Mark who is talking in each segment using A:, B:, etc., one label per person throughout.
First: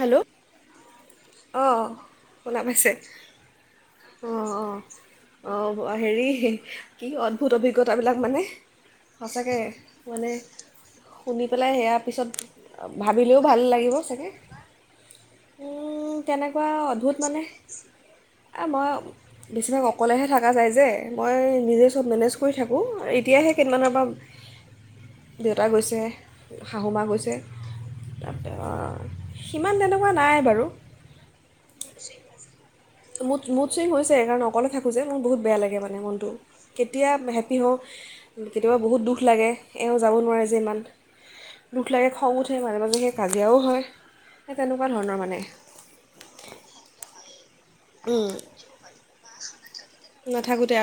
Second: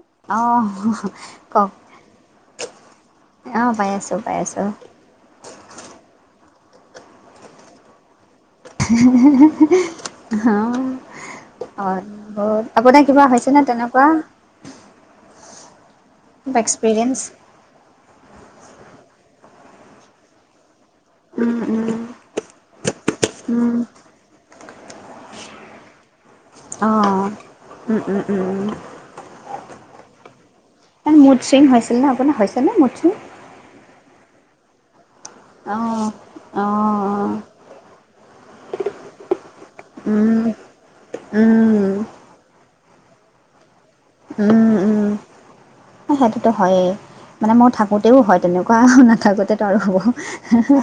A: Hello অ
B: কওক
A: শুনা পাইছে
B: অ', পাই আছোঁ,
A: অ
B: পাই আছোঁ
A: অ অ হেৰি কি অদ্ভূত অভিজ্ঞতাবিলাক মানে সঁচাকে মানে
B: অ
A: শুনি পেলাই
B: অ
A: সেয়া পিছত
B: বহুত আপোনাৰ কিবা
A: ভাবিলেও
B: হৈছে
A: ভাল
B: নে
A: লাগিব
B: তেনেকুৱা
A: চাগে। উম উম তেনেকুৱা অদ্ভুত
B: এক্সপিৰিয়েঞ্চ?
A: মানে এ মই বেছিভাগ অকলেহে থাকা যায় যে মই
B: উম,
A: নিজে
B: উম,
A: চব মেনেজ কৰি থাকোঁ এতিয়াহে
B: উম,
A: কেইদিমানৰ পৰা দেউতা গৈছে
B: অ
A: শাহুমা গৈছে
B: উম উম
A: তাত
B: উম
A: সিমান তেনেকুৱা নাই বাৰু
B: এ মুড চিং হৈছিল নে আপোনাৰ হৈছ
A: মুডচিং হৈছ সেইকাৰণে অকলে থাকো যে মোৰ বহুত বেয়া লাগে মানে
B: অ',
A: মনটো কেতিয়া
B: অ',
A: হেপী হওঁ কেতিয়াবা বহুত দুখ লাগে এওঁ যাব
B: উম,
A: নোৱাৰে যে ইমান দুখ
B: উম,
A: লাগে খং উঠে মাজে মাজে সেই কাজিয়াও হয় সেই তেনেকুৱা ধৰণৰ মানে
B: সেইটোত হয়ে মানে মই থাকোঁতেও
A: উম,
B: হয় তেনেকুৱা নাথাকোঁতেতো আৰু হ'ব
A: নাথাকোঁতে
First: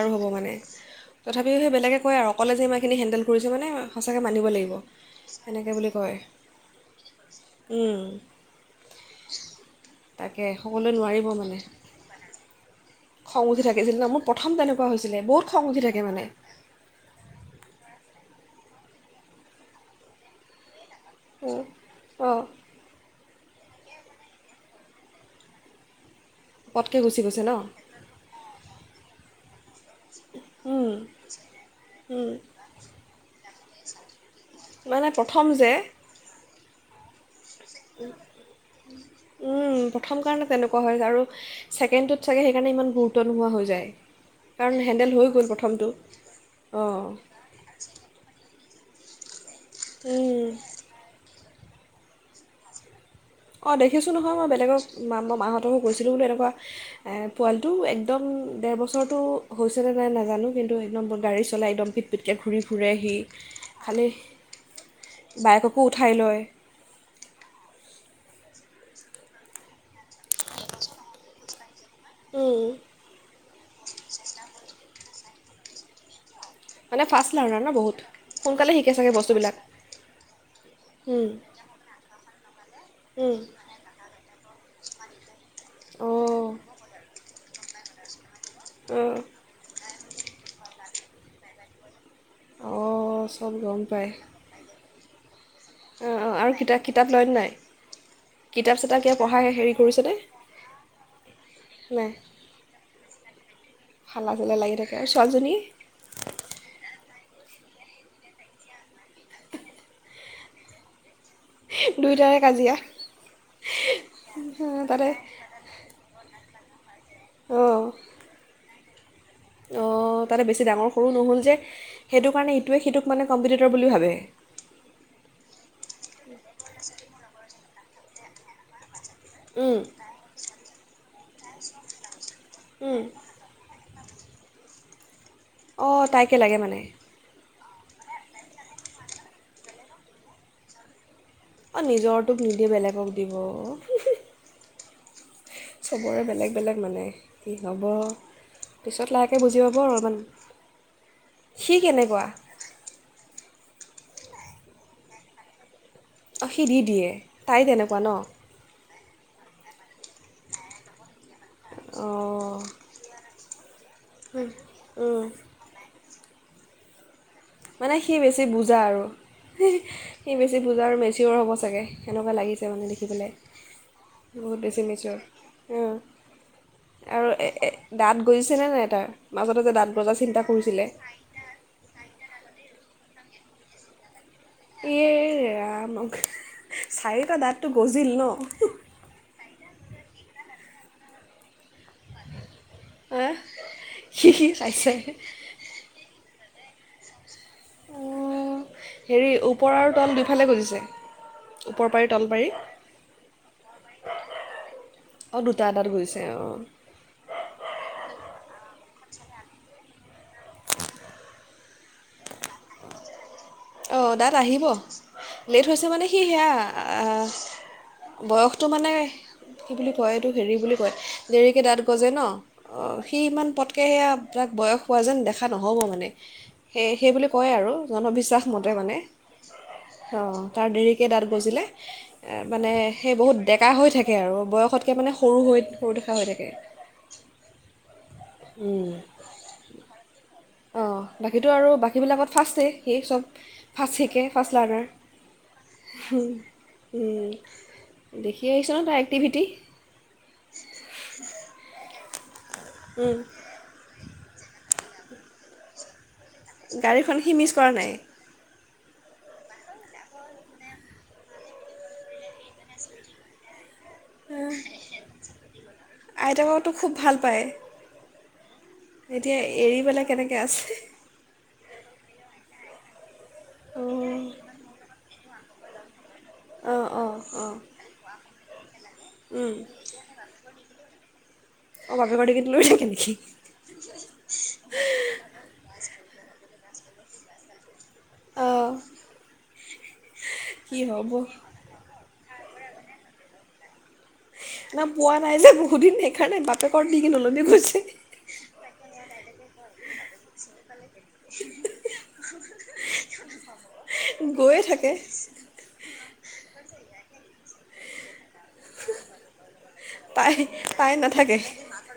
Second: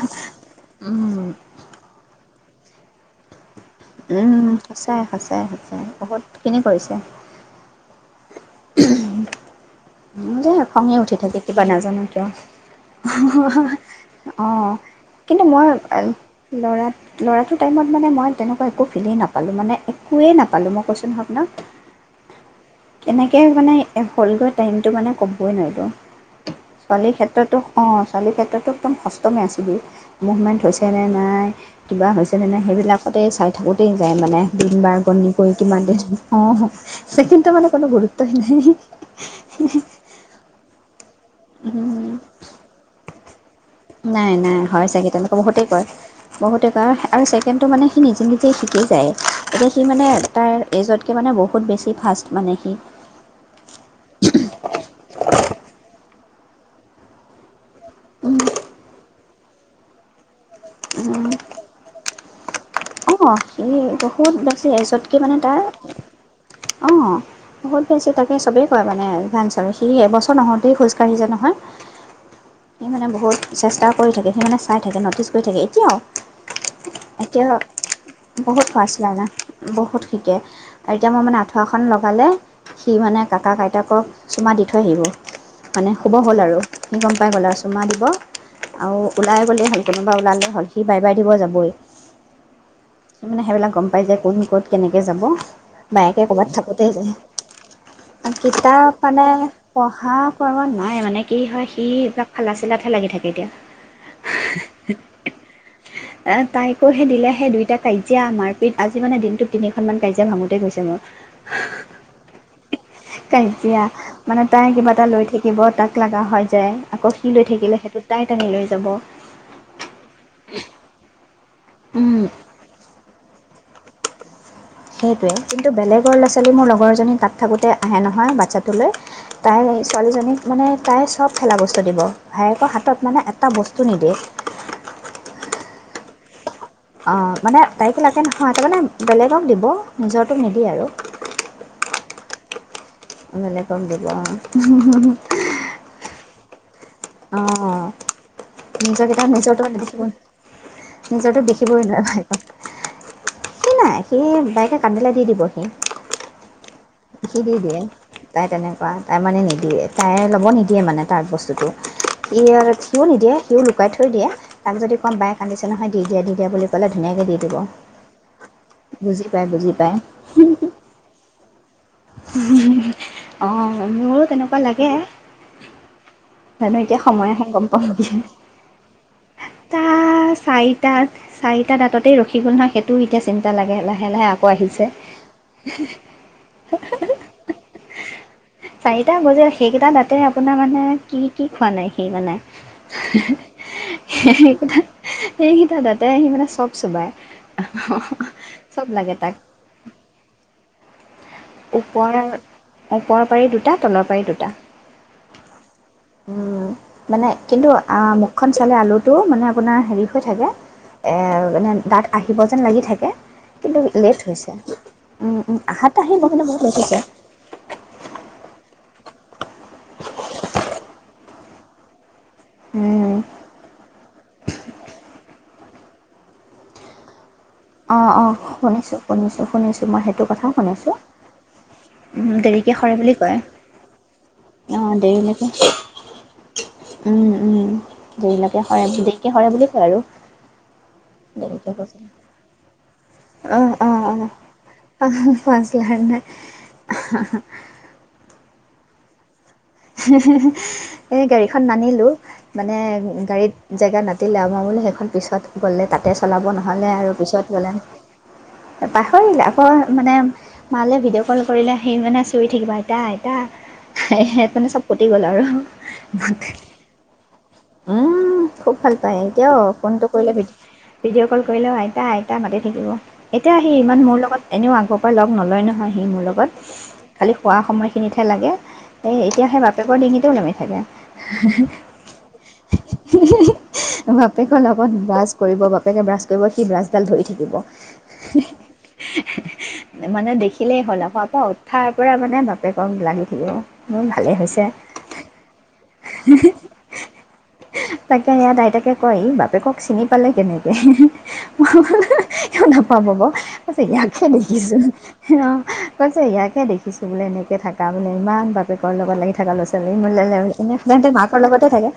A: বিলাকে কয় আৰু অকলে যে ইমানখিনি হেডেল কৰিছে মানে
B: উ
A: সঁচাকৈ মানিব লাগিব
B: সঁচাই সঁচাই
A: সেনেকৈ
B: সঁচাই
A: বুলি কয়
B: বহুতখিনি কৰিছে।
A: [inaudible] সকলোৱে
B: খঙে উঠি
A: নোৱাৰিব
B: থাকে
A: মানে
B: কিবা নাজানো। এ
A: খং উঠি থাকিছিল ন মোৰ প্ৰথম
B: অ'‌
A: তেনেকুৱা হৈছিলে
B: কিন্তু
A: বহুত খং
B: মই
A: উঠি থাকে মানে
B: ল'ৰা ল'ৰাটোৰ টাইমত মানে মই তেনেকুৱা একো ফিলেই নাপালো মানে একোৱে নাপালো মই কৈছ নত ন,
A: অঁ
B: কেনেকে? এ মানে হ'লগৈ টাইমটো মানে কম ক নাইতো
A: পটকৈ
B: ছোৱালীৰ
A: গুচি গৈছে ন
B: ক্ষেত্ৰতো অ' ছোৱালীৰ ক্ষেত্ৰতো একদম সষ্টমে আছিলো মুভমেণ্ট
A: উম,
B: হৈছে নে নাই কিবা
A: উম,
B: হৈছে নে নাই সেইবিলাকতেই চাই থাকোঁতেই যায় মানে দিন বাৰ
A: মানে
B: গণি
A: প্ৰথম
B: কৰি
A: যে
B: কিমান দিন অ'। [unintelligible] নৰ মানে কোনো গুৰুত্বই
A: উম,
B: নাই।
A: প্ৰথম কাৰণে তেনেকুৱা হয় আৰু। ছেকেণ্ডত চাগে সেইকাৰণে ইমান গুৰুত্ব [unintelligible]
B: নাই নাই
A: কাৰণ
B: হয়
A: হেণ্ডেল
B: চাগে
A: হৈ
B: তেওঁলোকে
A: গ'ল
B: বহুতেই কয়
A: প্ৰথমটো
B: বহুতে কয়
A: অঁ
B: আৰু চছেকেণ্ডটো মানে সি নিজে নিজে কি যায় এতিয়া সি মানে
A: উম,
B: তাৰ এজতকে মানে বহুত বহুত বেছি ফাষ্ট মানে সি
A: অ' দেখিছো নহয় মই বেলেগক মাহঁতকো কৈছিলো দেই পোৱালি একদম ডেৰ বছৰত ত' হৈছেনে নাই নাজানো কিন্তু একদম গাড়ী চলাই একদম পিট পিটকে ঘূৰি ফুৰে সি
B: অ', সি
A: খালী
B: বহুত বেছি এজতকে মানে তাৰ
A: বায়েককো উঠাই লয়
B: অ', বহুত বেছি তাক চবেই কয় মানে সি এবছৰ নহওঁতেই খোজকাঢ়ি যায় নহয়।
A: উম,
B: এই মানে বহুত চেষ্টা কৰি থাকে সি মানে চাই থাকে ন'টিছ কৰি থাকে এতিয়াও
A: মানে ফাৰ্চ
B: এতিয়া
A: লাৰ্নিং ন'। বহুত
B: বহুত
A: সোনকালে শিকে
B: ফাৰ্ষ্ট
A: চাগে
B: লাৰ্নাৰ
A: বস্তুবিলাক
B: মানে বহুত শিকে আৰু এতিয়া মই
A: উম,
B: মানে আঁঠুৱা এখন লগালে সি মানে
A: উম,
B: ককা আইতাকক চুমা দি থৈ আহিব মানে শুব হ'ল
A: অঁ
B: আৰু সি গম পাই গ'ল আৰু চুমা দিব। আৰু
A: অঁ
B: ওলাই গ'লে হ'ল। কোনোবা ওলালে হ'ল সি বাই, বাই দিব যাবই।
A: অঁ
B: মানে
A: চব
B: সেইবিলাক গম পাই
A: পায়
B: যে কোন, ক'ত, কেনেকে যাব।
A: অঁ
B: বায়েকে
A: অঁ
B: কৰ'বাত
A: আৰু কিতাপ
B: থাকোতে
A: কিতাপ
B: যায়
A: লয়নে নাই
B: আৰু কিতাপ
A: চিতাপ কিবা
B: মানে
A: পঢ়া হেৰি কৰিছেনে
B: পঢ়া কৰা নাই মানে। কি হয় সি এইবিলাক খালা চালাত লাগি থাকে এতিয়া।
A: হালাজালা লাগি থাকে আৰু ছোৱালীজনী।
B: তাইকো দিলে সেই দিম এতিয়া কাজিয়া মাৰ পিত আজি মানে দিনটোত তিনিখন মান কাজিয়া ভাঙোতেই গৈছে মোৰ। হা- হা
A: দুয়োটাৰে কাজিয়া
B: -হা, কাজিয়া মানে তাই
A: অঁ,
B: কিবা এটা
A: তাতে
B: লৈ থাকিব তাক লগা হয়। যায়। আকৌ সি লৈ থাকিলে সেইটো তাই টানি লৈ যাব।
A: অহ ', তাতে বেছি ডাঙৰ সৰু নহ'ল যে।
B: উম
A: সেইটো কাৰণে এইটোৱ সেইটোক মানে কামযুৰি কে বুলি ভাবে।
B: সেইটোৱে, কিন্তু বেলেগৰ লৰা চালে মোৰ লগৰজনী তাত থাকোঁতে আহে নহয় বাচ্ছাটোলৈ। তাইৰ
A: উম,
B: ছোৱালীজনীক মানে তাই সব। খেলা বস্তু দিব। ভায়েকৰ
A: উম।
B: হাতত মানে এটা বস্তু নিদে।
A: অহ ', তাইকে লাগে মানে।
B: অহ ', মানে। টাইকো লাগে নহয় তাৰমানে বেলেগক দিব নিজৰো নিদিয়ে আৰু।
A: অহ ', নিজৰ তোক নিদিয়ে বেলেগ।
B: বেলেগক দিব আৰু। হুম - হুম- হুম
A: চবৰে বেলেগ -বেলেগ মানে কি হ'ব। পিছত
B: নিজৰকেইটাই -
A: লাহেকৈ বুজি
B: নিজৰটোক
A: পাব আৰু
B: দেখিবই,
A: ইমান
B: নিকৰটোক
A: সি
B: দেখিবই নোৱাৰে
A: কেনেকুৱা
B: ভাইকক। সি নাই সি বায়কে কান্দিলে দি দিব সি।
A: অহ ', হি সি দি দিয়ে তাই তেনেকুৱা ন।
B: বা তাই মানে নিদিয়ে তাই ল'ব নিদিয়ে মানে তাৰ বস্তু এহ
A: অঁ
B: আৰু সিও থব নিদিয়। হয় নেকি [unintelligible] শুকাই থৈ দিয়ে, তাক যদি কম
A: উম,
B: বাই কান্দিছে নহয় দি দিয়। দিয়া বুলি কলে ধুনীয়াকে দি দিয়ে।
A: মানে সি বেছি বুজা আৰু
B: বুজি পায়
A: সি বেছি বুজা আৰু মেচিৰ হ'ব চাগে। সেনেকুৱা লাগিছে মানে দেখিবলৈ
B: অঁ মোৰো তেনেকুৱা
A: বহুত বেছি
B: লাগে
A: মেচৰ, উম।
B: এতিয়া
A: আৰু
B: সময় হাতত
A: এ- এ-
B: কম এতিয়া
A: দাঁত গজিছেনে নাই তাৰ মাজতে যে দাঁত গজা চিন্তা
B: চাৰি
A: কৰিছিলে
B: চাৰিটা দাঁত দেই ৰখি গ'ল না সেইটোও চিন্তা লাগে লাহে, লাহে আকৌ আহিছে
A: এৰা চাৰিটা দাঁতটো গজিল ন'।
B: চাৰিটা বজে সেইকেইটা তাতে আপোনাৰ মানে কি কি খোৱা নাই সেই মানে।
A: হা? সি
B: সে
A: কি চাইছে
B: সেইকেইটা দাঁতে সি মানে চব চুবাই।
A: অঁ
B: চব লাগে
A: হেৰি
B: তাক
A: ওপৰ আৰু তল দুইফালে গজিছে পাৰি
B: ওপৰ
A: তল পাৰি
B: ওপৰৰ পাৰি দুটা তলৰ পাৰি দুটা
A: অঁ দুটা দাঁত গজিছে অঁ
B: উম, মানে কিন্তু আহ, মুখখন চালে আলু টো মানে আপোনাৰ হেৰি হৈ থাকে এ মানে দাঁত আহিব যেন লাগি থাকে। কিন্তু
A: অ',
B: লেট
A: দাত
B: হৈছে
A: আহিব
B: উম, উম,
A: লেট হৈছে
B: আহাত
A: মানে সি
B: আহিব কিন্তু
A: সেয়া
B: বহুত লেট হৈছে।
A: বয়সটো মানে কি বুলি কয় এইটো হেৰি বুলি কয় দেৰিকে দাঁত গজে ন'। অ',
B: উম,
A: সি ইমান পটকে সেয়া আপোনাক বয়স হোৱা যেন দেখা উথা নহ'ব মানে সে সেই বুলি কয় আৰু
B: অ', অ',
A: জনবিশ্বাস মানে
B: শুনিছোঁ শুনিছোঁ শুনিছোঁ মই সেইটো
A: অ',
B: কথাও
A: তাৰ
B: শুনিছোঁ।
A: দেৰিকৈ দাঁত গজিলে
B: উম, দেৰিকে
A: মানে
B: সৰে বুলি
A: সেই
B: কয়
A: বহুত ডেকা হৈ থাকে আৰু
B: অ',
A: বয়সতকৈ মানে সৰু
B: দেৰিলৈকে
A: হৈ সৰু ডেকা হৈ থাকে।
B: যিলকে সৰাকে সৰা বুলি কয় আৰু
A: অ', বাকীটো আৰু
B: দেৰিকে কৈছিলোঁ।
A: বাকীবিলাকত ফাৰ্ষ্ট সেই চব
B: অ',
A: ফাৰ্ষ্ট
B: অ',
A: শিকে, ফাৰ্ষ্ট লাৰ্ণাৰ,
B: অ', ফাৰ্ষ্ট লাৰ্ণাৰ।
A: উম। কিছে ন' তাৰ এক্টিভিটি
B: এনে গাড়ীখন নানিলো। মানে গাড়ীত জেগা নথ তি লভ বুলি সেইখন পিছত গ'লে তাত তাতে চলাব নহ'লে আৰু
A: গাড়ীখন সি
B: পিছত
A: মিছ কৰা
B: গ'লে
A: নাই
B: পাহৰিল আকৌ মানে তালৈ ভিডিঅ' কল কৰিলে সি মানে চিঞৰি থাকিব আইতা আইতা হেহে মাণে চব ফুতি গ'ল আৰু
A: আইতাককতো খুব ভাল পায়
B: উম, খুব ভাল পায়
A: এতিয়া
B: এতিয়াও
A: এৰি
B: ফোন টো
A: পেলাই
B: কৰিলে
A: কেনেকৈ আছে
B: ভিডিঅ' কল কৰিলেও আইতা আইতা মাতি থাকিব। এতিয়া আহি
A: অ'
B: ইমান মোৰ লগত এনেও আগৰ পৰা লগ নলয় নহয় সি মোৰ লগ
A: অঁ অঁ
B: খালি
A: অঁ
B: শুৱা সময়খিনিতহে লাগে সেইত তেতিয়া সেই বাপেকৰ ডিঙিতে ওলমি থাকে,
A: অঁ বাপেকৰ ডিঙিত লৈ থাকে নেকি
B: বাপেকৰ লগত ব্ৰাছ কৰিব, বাপেকে ব্ৰাছ কৰিব দি ব্ৰাছডাল ধৰি থাকিব।
A: অঁ
B: মানে
A: কি
B: দেখিলেই হ'ল
A: হ'ব
B: আৰু শুৱাৰ পৰা উঠাৰ পৰা মানে বা বাপেকক লাগি থাকিব, মোক
A: ন' পোৱা নাই যে, বহু দিন সেইকাৰণে বাপেকৰ ডিঙিত ওলমি গৈছে।
B: তাকে ইয়াত আইতাকে কয় ই বাপেকক চিনি পালে কেনেকে কিয় নাপাব বাৰু? ইয়াকহে
A: গৈয়ে
B: দেখিছোঁ
A: থাকে
B: অ'। কৈছে ইয়াকহে দেখিছোঁ বোলে এনেকে থাকা বোলে ইমান কৰ লগত লাগি থকা ল'ৰা ছোৱালী
A: তাই
B: [unintelligible] এনে
A: তাই
B: সাধাৰণতে
A: নাথাকে
B: মাকৰ লগতে থাকে,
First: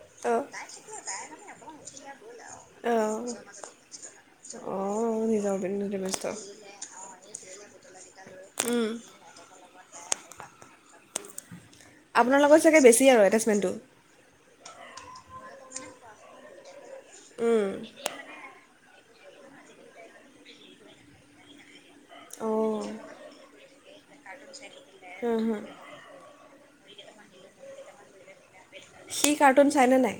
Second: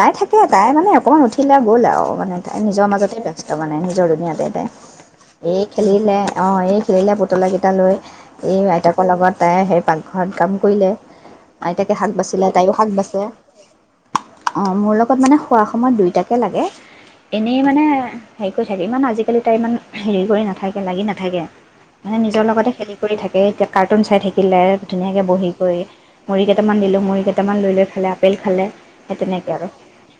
B: তাই থাকে
A: অঁ
B: তাই মানে অকমান উঠিলে গ'ল আৰু মানে তাই নিজৰ মাজতে
A: অঁ
B: ব্যস্ত মানে নিজৰ দুুনীয়াতে তাই
A: অঁ নিজৰ
B: এই
A: নিজে
B: খেলিলে
A: ব্যস্ত
B: অ', এই খেলিলে পুতলাকেইটা লৈ এই আইতাকৰ লগত তাই সেই পা ঘৰত কাম কৰিলে। আইতাকে শাক
A: আপোনাৰ
B: বাচিলে,
A: লগত
B: তাইও
A: চাগে
B: শাক
A: বেছি
B: বাচে।
A: আৰু এটেচমেণ্টটো
B: অ', মোৰ লগত মানে শুৱা সময়ত দুইটাকে লাগে। এনেই মানে হেয়ি কৰি থাক ইমান আজিকালি তাই ইমান হেৰি কৰি নাথাকে, লাগি নাথাকে। মানে নিজৰ লগতে
A: অঁ
B: খেলি কৰি থাকে, এতিয়া কাৰ্টুন চাই থাকিলে ধুনীয়াকে বহি কৰি। মুৰি কেইটামান দিলোঁ, মুৰি কেইটামান লৈ, লৈ খালে, আপেল খালে।
A: সি কাৰ্টুন চাইনে নাই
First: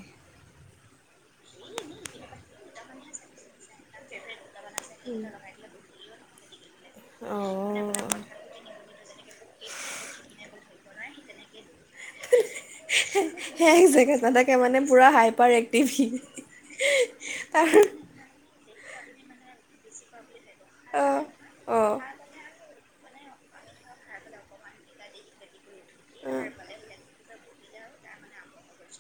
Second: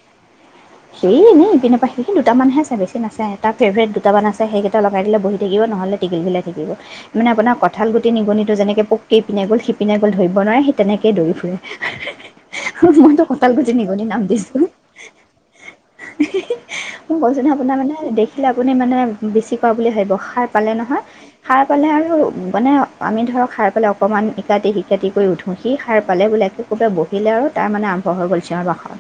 B: সেই এনে পিনে পাই সেইখিনি দুটামানহে চাই বেছি নাচাই এটা ফেভৰেট দুটামান আছে চ সেই লগাই দিলে বহি থাকিব নহলে টিঘিলঘিলাই থাকিব মানে আপোনাৰ কঠাল গুটি
A: সে
B: নিগনি যেনেকে পি পিনে গ'ল সিপিনে গল ধৰিব নোৱাৰে তেনেকেই দৌৰি ফুৰে মইতো কঠাল গুটি
A: এক
B: নিগনি
A: জেগাত
B: নাম
A: নাথাকে
B: দিছো
A: মানে পুৰা হাইপাৰ এক্টিভ সি।
B: মোক কৈছ ন
A: তাৰ
B: আপোনাৰ মানে দেখিলে আ আপুনি মানে বেছি পোৱা বুলি ভাবিব খাত পালে নহয়
A: অ'
B: সাৰ পালে
A: অ'
B: আৰু মানে আমি ধৰক খাই পেলাই অকনমান ইকাটি সিকাটি কৰি উঠো কি সাৰ পালে বোলোক কবে বহিলে আৰু তাই মানে আৰম্ভ হৈ গল চিঞৰ বাসৰ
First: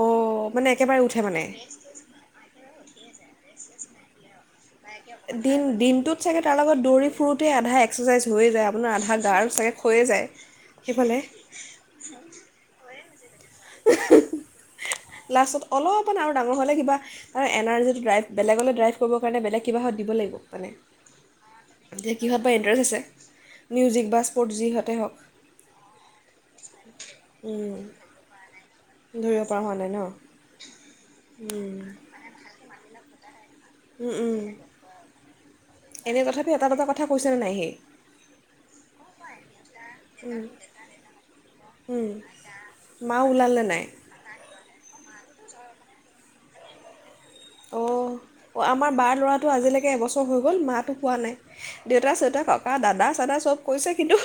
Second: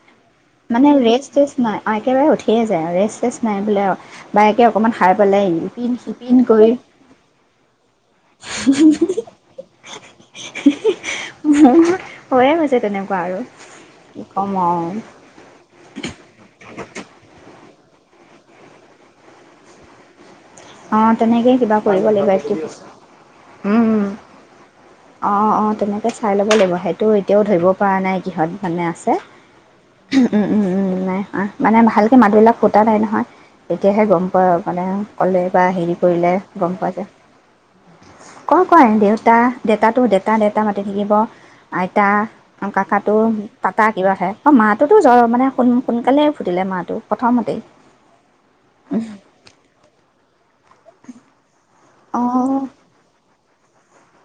A: অ'
B: মানে
A: একেবাৰে উঠে
B: ৰেষ্ট
A: মানে
B: টেষ্ট নাই একেবাৰে উঠিয়ে আছে ৰেষ্ট টেষ্ট নাই বোলে আৰু বায়েকে অকণমান খাই পেলাই
A: দিন
B: ইপিন
A: দিনটোত
B: সিপিন
A: চাগে তাৰ
B: কৰি
A: লগত দৌৰি ফুৰোতে আধা এক্সাৰচাইজ হৈয়ে যায়। আপোনাৰ আধা গাৰ চাগে খয়ে যায়। সেইফালে
B: মোৰ হৈয়ে গৈছে তেনেহ'লে কোৱা আৰু কি ক'ম আও
A: লাষ্টত অলপমান আৰু ডাঙৰ হ'লে কিবা এনাৰৰ্জীটো ড্ৰাইভ বেলেগলৈ ড্ৰাইভ কৰিব কাৰণে বেলেগ কিবাহত দিব লাগিব। মানে
B: অ তেনেকেই কিবা কৰিব
A: এতিয়া
B: লাগিব
A: কিহত বা
B: এক্টিভ
A: ইণ্টাৰেষ্ট আছে মিউজিক বা স্পৰ্টছ যিহঁত
B: অ', অ', তেনেকে চাই ল'ব লাগিব। তো এতিয়াও ধৰিব পৰা নাই কিহঁত মানে আছে
A: ধৰিব পৰা হোৱা নাই
B: উম, উম, উম, নাই অ', মানে ভালকে মাতবিলাক ফুটা নাই নহয়। তেতিয়াহে গম
A: ন
B: পোৱা মানে ক'লে বা হেৰি
A: এনে
B: কৰিলে
A: তথাপি এটা
B: গম
A: দুটা
B: পোৱা
A: কথা
B: যায়
A: কৈছেনে নাই সি
B: কয়, কয় দেউতা দেউতাটো ডেতা ডেতা মাতি থাকিব আইতা
A: উম, মা
B: কাকাটো
A: ওলালনে নাই
B: টাটা কিবা আহে অ', মাটোতো মানে সোন সোনকালে ফুটিলে মা টো।
A: অ', অ', আমাৰ বাৰ ল'ৰাটো আজিলৈকে এবছৰ হৈ গ'ল। গ'ল মা টো পোৱা নাই। দেউতা, চেউতা,
B: অঁ
A: ককা, দাদা দা চব কৈছে। কিন্তু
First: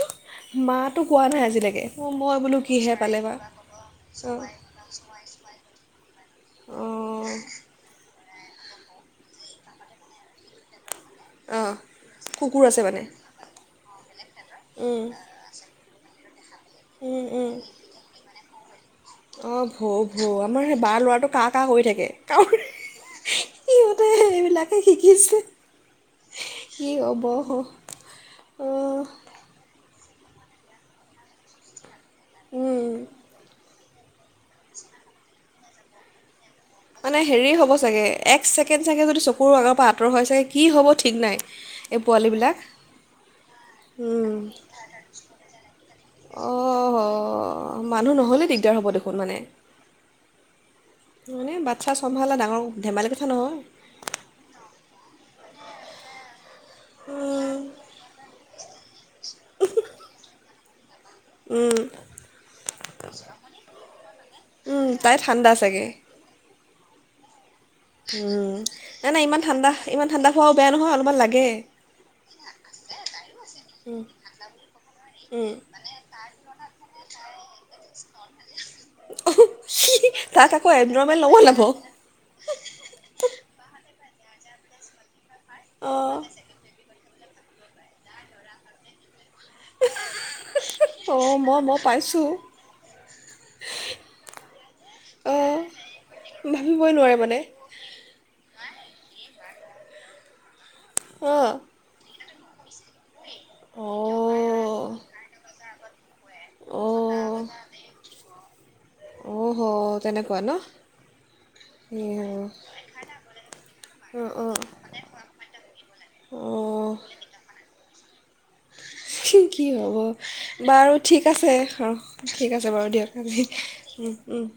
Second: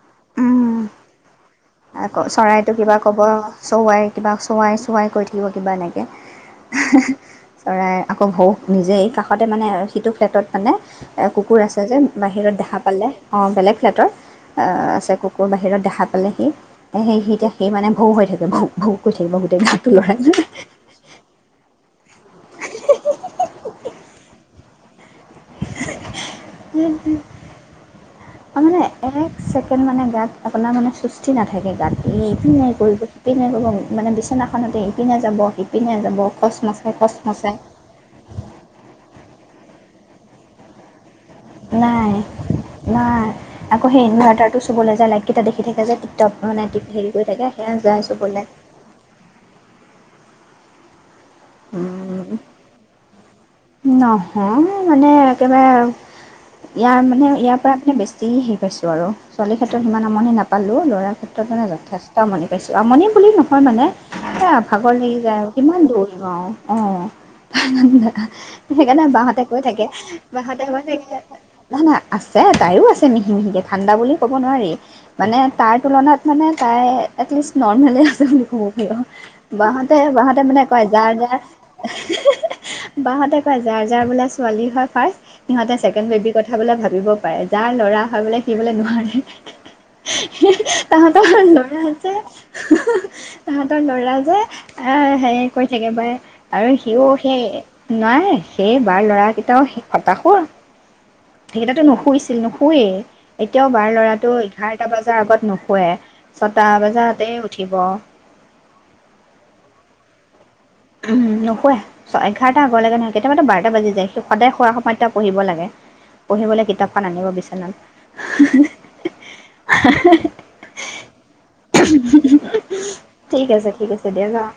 A: মাটো কোৱা নাই আজিলৈকে। অঁ
B: আকৌ
A: মই বোলো
B: চৰাইটো কিবা
A: কিহে
B: ক'ব
A: পালে বা
B: চৰাই কিবা
A: অঁ
B: চোৱাই চৱাই কৈ থাকিব কিবা এনেকৈ
A: অঁ
B: চৰাই আকৌ সৌ নিজে এই কাষতে মানে সিটো ফ্লেটত মানে কুকুৰ
A: অঁ
B: আছে যে বাহিৰত
A: কুকুৰ
B: দেখা
A: আছে মানে
B: পালে অ', বেলেগ ফ্লেটৰ
A: উম
B: আছে কুকুৰ বাহিৰত দেখা পালে সি এ সে স এতিয়া সেই মানে ভৌ হৈ থাকে। তেনেকে ভৌ ভৌ কৈ থাকিব
A: অ',
B: গোটেই গাটো
A: ভৌ ভৌ
B: লৰাই
A: আমাৰ সেই বাৰ ল'ৰাটো কা কা কৰি থাকে। সিহঁতে সেইবিলাকে শিকিছে। কি
B: ত'
A: হ'ব অঁ
B: মানে এক ছেকেণ্ড মানে গাত আপোনাৰ মানে সুস্হিৰ নাথাকে গাত। এই কি নকৰিব
A: উম
B: কৰিব [unintelligible] মানে বিচনাখনতে ইপিনে যাব, সিপিনে যাব। খচ মচাই খচ
A: মানে হেৰি
B: মচাই
A: হ'ব চাগে এক ছেকেণ্ড চাগে যদি চকুৰ আগৰ পৰা আতঁৰ হৈ যায় কি হ'ব ঠিক নাই এই
B: নাই,
A: পোৱালিবিলাক
B: নাই আকৌ সেই
A: উম,
B: ইনভাৰ্টাৰটো চুবলৈ যায় লাইটকেইটা দেখি থাকে যে টিপটপ মানে
A: অঁ
B: হেৰি কৰি থাকে সেয়া যায়
A: মানুহ
B: চুবলে।
A: নহ'লে দিগদাৰ হ'ব দেখোন মানে মানে বাচ্ছা চম্ভালা ডাঙৰ ধেমালি কথা নহয়।
B: নহয় মানে একেবাৰে। ইয়াৰ মানে ইয়াৰ
A: উম,
B: পৰা পা বেছি হে পাইছোঁ আৰু ছোৱালী ক্ষেত্ৰত সিমান আমনি নাপায়। পালো ল'ৰা ক্ষেত্ৰত মানে
A: উম,
B: যথেষ্ট আমনি পাইছোঁ আমনি বুলি নহয় মানে এ
A: উম,
B: ভাগৰ
A: তাই
B: লাগি যায়
A: ঠাণ্ডা
B: আৰু
A: চাগে
B: কিমান দৌৰিম আৰু অ
A: উম,
B: [unintelligible] সেইকাৰণে
A: নাই নাই ইমান
B: বাহতে কৈ
A: ঠাণ্ডা
B: থাকে
A: ইমান ঠাণ্ডা খোৱাও
B: বাহহতে
A: বেয়া
B: ক
A: নহয় অলপমান
B: থাকে
A: লাগে
B: নাই না আছে তাইও আছে মিহি মিহিকে ঠাণ্ডা বুলি ক'ব নোৱাৰি মানে
A: উম,
B: তাৰ তুলনাত মানে তাই এটলিষ্ট নৰ্মেলে আছে বুলি ক'ব। বাহতে বাহতে
A: তাক
B: মানে
A: আকৌ
B: কয় যাৰ
A: এবনৰ্মেল
B: যাৰ
A: নবনাব
B: তহঁতে কোৱা যায়। জাৰ বোলে ছোৱালী হয় ফাৰ্ষ্ট। সিহঁতে ছেকেণ্ড
A: অঁ
B: বেবিৰ কথা বোলে ভাবিব যাৰ ল'ৰা হয় বোলে সি বোলে নোৱাৰে। তাহতৰ
A: অঁ মই মই
B: ল'ৰা যে
A: পাইছোঁ
B: তাহতৰ লৰা যে আহ হেৰি
A: অঁ
B: কৰি থাকে পাৰে আৰু
A: ভাবিবই
B: সিও
A: নোৱাৰে মানে
B: সেই নাই সেই বাৰ ল'ৰাকেইটাও খতাশো।
A: অঁ
B: সেইকেইটাতো নুখশূইছে নোশুয়ে এতিয়াও বাৰ ল'ৰাটো এঘাৰটা
A: অ',
B: বজাৰ আগত নুশুৱে ছটা বজাতে
A: অ',
B: উঠিব।
A: অহ, তেনেকুৱা ন।
B: উম নুশুৱে ছ এঘাৰটা
A: অ',
B: আগৰলৈকে নহয় কেতিয়াবাো বাৰটা বাজি যায় সদায়
A: অ',
B: খোৱা সময়ত তেওঁ পঢ়িব লাগে পঢ়িবলৈ
A: অ',
B: কিতাপখন আনিব বিচনাত। [unintelligible]
A: কি হ'ব বাৰু ঠিক আছে অ ঠিক আছে বাৰু দিয়ক আজি
B: ঠিক আছে ঠিক আছে দিয়া যাওঁ